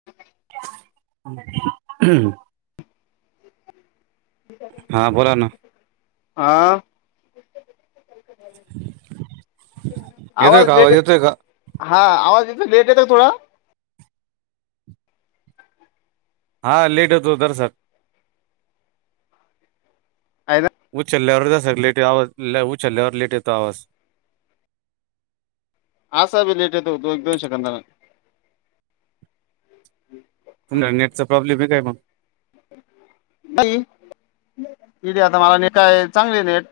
[inaudible] [unintelligible] हा बोला ना आ येतोय आवाज का लेटय येतोय का हा आवाज इथे लेट येतय थोडा. हां लेट होतो दर [unintelligible] [unintelligible] ऊचल्यावर जसा लेट येतो आवाज ऊचल्यावर लेट येतो आवाज. असा बी लेट येतो तो दो दोन सेकंदान. तुमला नेटचा प्रॉब्लेम आहे काय मग नाही इथे आता मला नेट आहे चांगली नेट.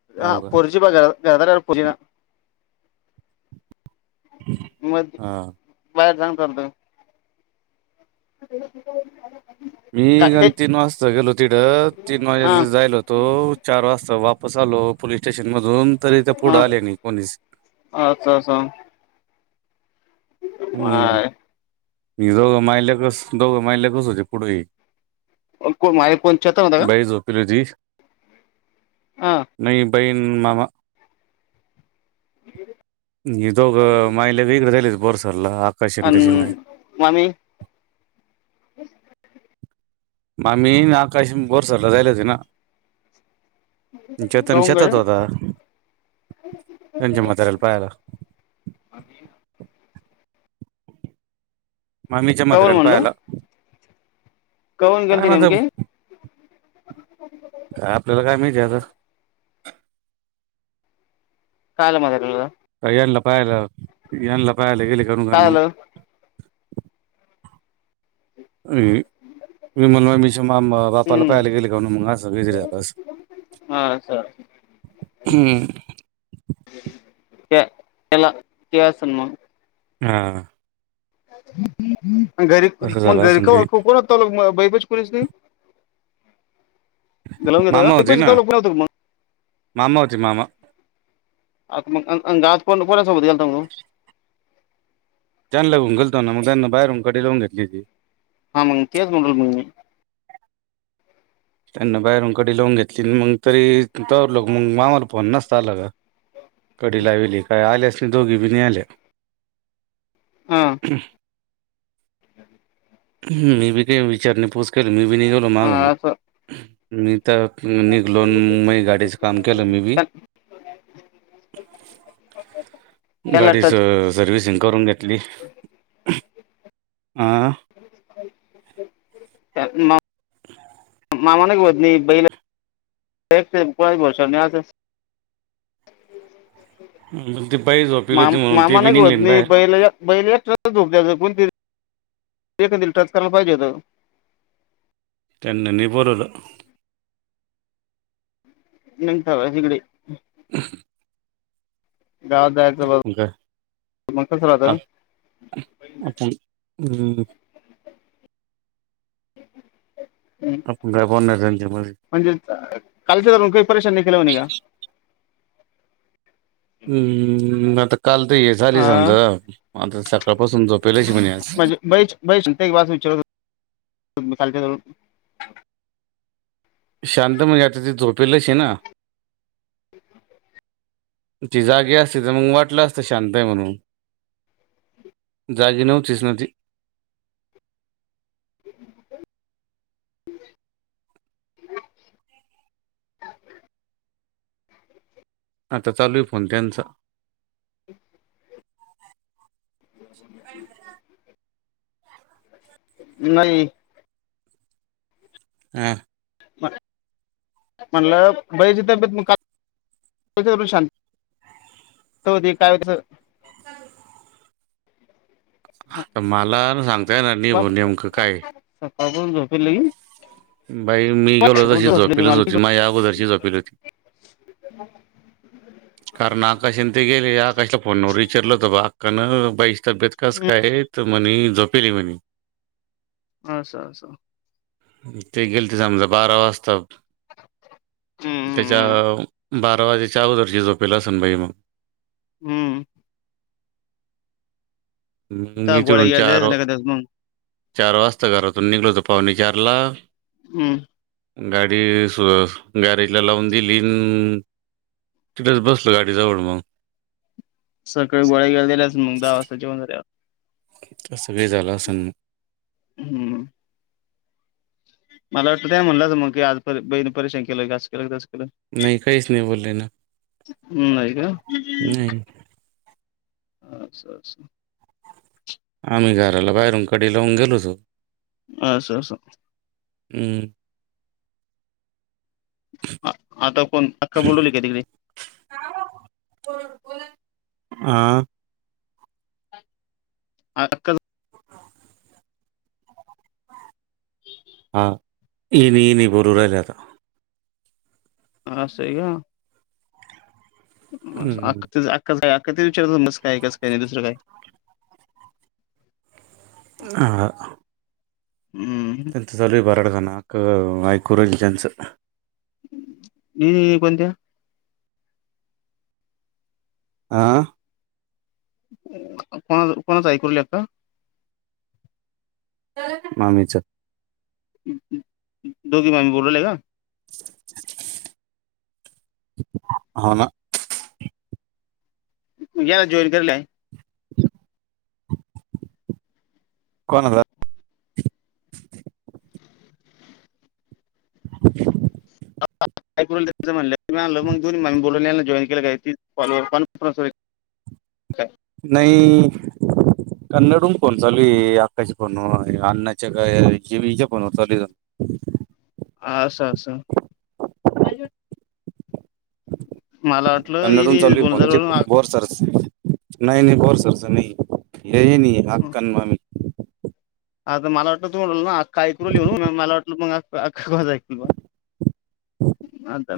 [unintelligible] हो का [unintelligible] मध हा बाहेर जाऊन करतो. [unintelligible] मी काय ते गण तीन वाजता गेलो तिथं तीन हा वाजता जायलो होतो चार वाजता वाप पस आलो पोलीस स्टेशन मधून तरी ते हा पुढं आले नाही कोणीच. अच्छा हम्म हां मी दोघं माय लेकर माय लेकरच होते पुढे. कोण माझे कोण चेतन होता बाई का झोपेल होती. ह. नाही बाईन ममा. ये दोघ मायल ते इकड राहिले होते बोरसरला. आकाश आणि अन त्याची माय मामी. ब [unintelligible] मामी न आकाश बोर सरला जायल होते ना. चेतन काऊन शेतात गड होता. त्यांच्या मातार्याला पाहाला. आणि [unintelligible] ममीच्या काऊन म्हताऱ्याल म्हणलं पायला. काऊन काय गेलती राहत नेमकी आपल्याला काय माहिती आता? काय झालं म्हातार्‍याला? का यानल पाहायला यानला पायला गेले कनू का काय मग? आलं अम विमल मामीच्या म बापाला हम्म पाहायला गेले काणू मग असं काहीतरी झालं असलं. हा. हम्म. त्या त्याला असन म. हा. घरी तसं झालं मग घरी असं काही कोण बय पाशी कोणीच नाही? घालवून घेत का माम होते बैपच ना. लोक पण होतं मग मामा होते मामा. आता मग अन अन गावात कोणा सोबत गेलाता मगं? त्यांना घेऊन गेलोतो ना मग. त्यानां बाहेरून कडी लाऊन घेतली होती. हा मग तेच म्हणू रायलो ना मग मी. त्यांना बाहेरून कडे लावून घेतली न. मग तरी तवरलोक मग मामाला फोन नस ता आला का? कडी लावले काय आल्यास नाही दोघी बी नि आल्या. ह. ह. [unintelligible] [unintelligible] मी बी काई विचारणेपोसकेली मी बी नही गेलो माघ मग. हा असं मी त निघलोन माई गाडीचं काम केलं मी बी. त्यांना गाडीच टच सर्विसिंग करून घेतली. आं. त्यात म. मामाने होत नाही. [unintelligible] बैईला भोरसा नाही अस. ते बाई झोप मामा मामा नाही ग होत म बैईला बैईला एकट्याला झोप त्यात कोणतीरी एकखंदीला टच करायला पाहिजे होेतं. त्यांना नाही बोलवल. नेउन ठेवा तिकडे. हं. [unintelligible] गावात जायचं बर, मग काय मग कसं राहत. अपूण हम्म. आपूण काय बोलणार ये त्यांच्या मध्ये. म्हणजे कालच्या धरून काही परेशान नाही केलं म्हणी का? हम्म आता काल तर हे झाले हा समजा. आता सकाळपासून झो म्हणजे बईच बईच [unintelligible] खालच्या. शांत म्हणजे आता ती झोपेलचय ना? ती जागी असती तर मग वाटलं असतं शांत आहे म्हणून? जागी नव्हतीच ना ती? [inaudible] [inaudible] आता चालू आहे फोन त्यांचा. [inaudible] नाही हम्म म म्हणलं बईची तब्येत मग [unintelligible] शांत हो काय? मला सांगता येणार नाही बाप बा नेमकं काय? सकाळपासून झोपलंय की? बाई मी गेलो तशी झोपली झोपेलच मला ती होती माझ्या अगोदरशी झोपेली होती. कारण आकाश ते गेले आकाशला फोनवर विचारलं होत अक्कान बाई तब्येत कास काय तर म्हणे झोपेली म्हणे. अस अस ते गेलते समजा बारा वाजता. त्याच्या हम्म बारा वाजायच्या अगदरची झोपेल असन बाई मंग हम्म म त्या मी गोळ्या तिकडून गिळ्या चार दिल्यास नाही का त्यास मग चार वाजता घरातून निघलतो पाऊणे चारला हम्म गाडी [unintelligible] गॅरेज ला लावून दिलीन तिथच बसलो गाडी जवळ मग. सकाळी गोळ्या घ्यायला दिल्यास मग दहा वाजता [unintelligible] असं काही झालं असन. हम्म मला वाटतं त्या म्हटलंच मग की आज बहीणी परेशान केलं असं केलं तस केलं. नाही काहीस नाही बोले ना. हम्म [unintelligible] का नाही अच्छा अच्छा आम्ही घराला बाहेरून कडी लावून गेलो होतो. असं अस हम्म आता कोण अक्का बोलवली काय तिकडे? हां हां कर हां येली येली भरू राहीलं आता. आसय का. अख [unintelligible] हम्म. अख ते विचारत कस काय कस काय नाही दुसरं काय आहा हम्म त्यांचं चालू आहे बराडगाण [unintelligible] ज्यांचं. दि हे कोणता आं कोणा कोणाच ऐकू ले आता मामीच दोघी मामी बोलू ल्या कां हो ना या जॉईन करले कोनाचा [inaudible] [unintelligible] काय नाही कन्नड हुन फोन चालूये अक्काच्या फोन वर आण्णाच्या काय जीवीच्या फोनवर चालूय ह [inaudible] हा असं असं मला वाटलं कन्नडून येईन चालू बोलणं फोन [unintelligible] झालं म्हणून आ- नाही नाही बोरसरचा नाही ये आक्का आणि मामी आता मला वाटलं तू ना आक्का ऐकू ल येऊ मला वाटलं मग आक्का क ऐकू बुवा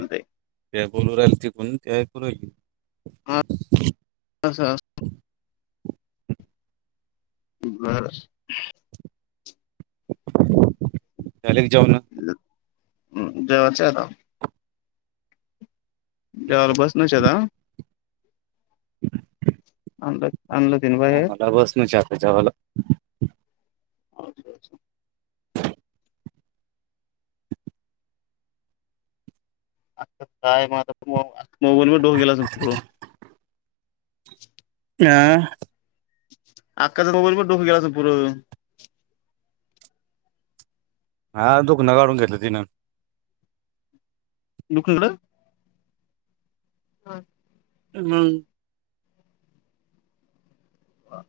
त्या बोलू राहिल त कोण ते ऐकू राहिली [unintelligible] बर झाले का जेवणं हम्म जेवायचे आता [inaudible] जेवायला बसणच आता [unintelligible] ह मला [unintelligible] अच्छा अच्छा [unintelligible] [inaudible] [inaudible] [unintelligible] हा दुखनं काढून घेतलं तिनं दुखणं मंग हा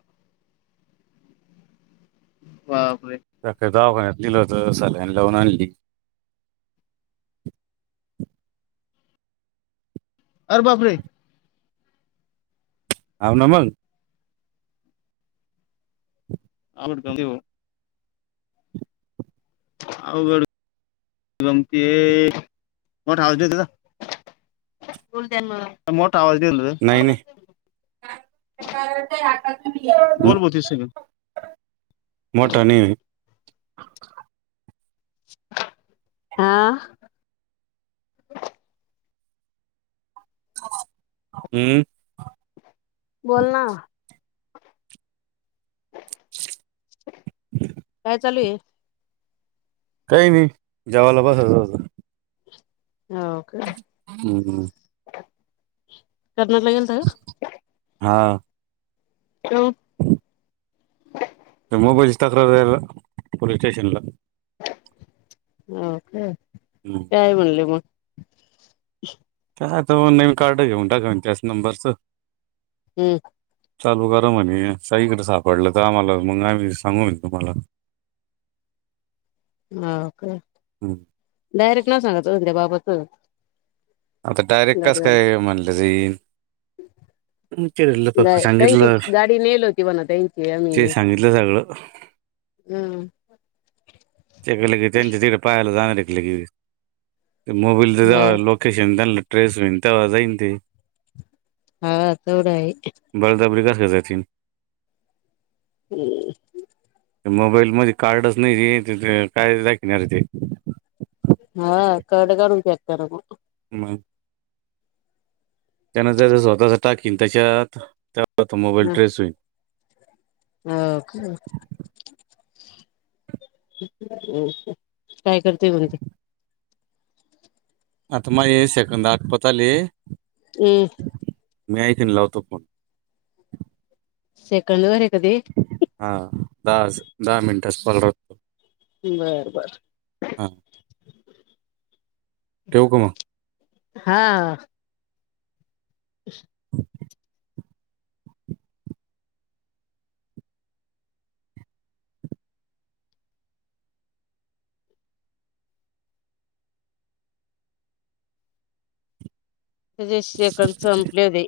बापरे सकाळी दवाखान्यात नेलं हुतं सलाईन लावून आणली अर बापरे हाऊ ना मंग अंगलोट कमी हो अवगड दमतीये मंग राहूदे तिला मोठा आवाज दिल नाही नाही बोल भाऊ तीस सेकंद मोठा नाही हा हम् बोल ना‌ काय चालू आहे? काही नाही. जेवामला बसायच होत. हो हम्म हम्म कर्नाला गेलता का? हां हॅलो मोबईलची तक्रार द्यायला पोलीस स्टेशनला. हो काय. हम्म काय म्हणले मग? [unintelligible] आता नवीन कार्ड घेऊन टाकान त्याच नंबरचं हम्म चालू करा म्हणे साईकडें सापडलं तर आम्हाला मग आम्ही सांगू मग तुम्हाला. [inaudible] हो काय हम्म. डायरेक्ट नाव सांगायचं मग त्या बाबाच. आता डायरेक्ट कस काय म्हणलं जाईन. केलं ग फक्त त्यांची सांगितलं गाडी नेली होती म्हणा त्यांची ते आम्ही. सांगितलं सगळं हम्म ते केलं की त्यांच्या तिकडे पाहायला जाणार की लगेच मोबाईल जरा हा लोक लोकेशन त्यांना ट्रेस होईल तेव्हा जाईल ते. हा तेवढं आहे. बळजबरी कस काय जाशील. हम्म मोबाईल मध्ये कार्डच नाही तर काय दाखणार ते. हा कड करून फेक कर मग मग त्यानंतर त्याच स्वतःच टाकीन त्याच्यात त्यामुळं तोमोबाईल ट्रेस होईन. हो का काय करते म्हणते. आता माझे सेकंद आपटत आले. हम्म मी [unintelligible] लावतो फोन सेकंड वर आहे का ते? हा दहा दहा मिनटाच कॉल राहतो. बर बर हा ठेवू का मग? हां [inaudible] त्याचे सेकंद संपलेले.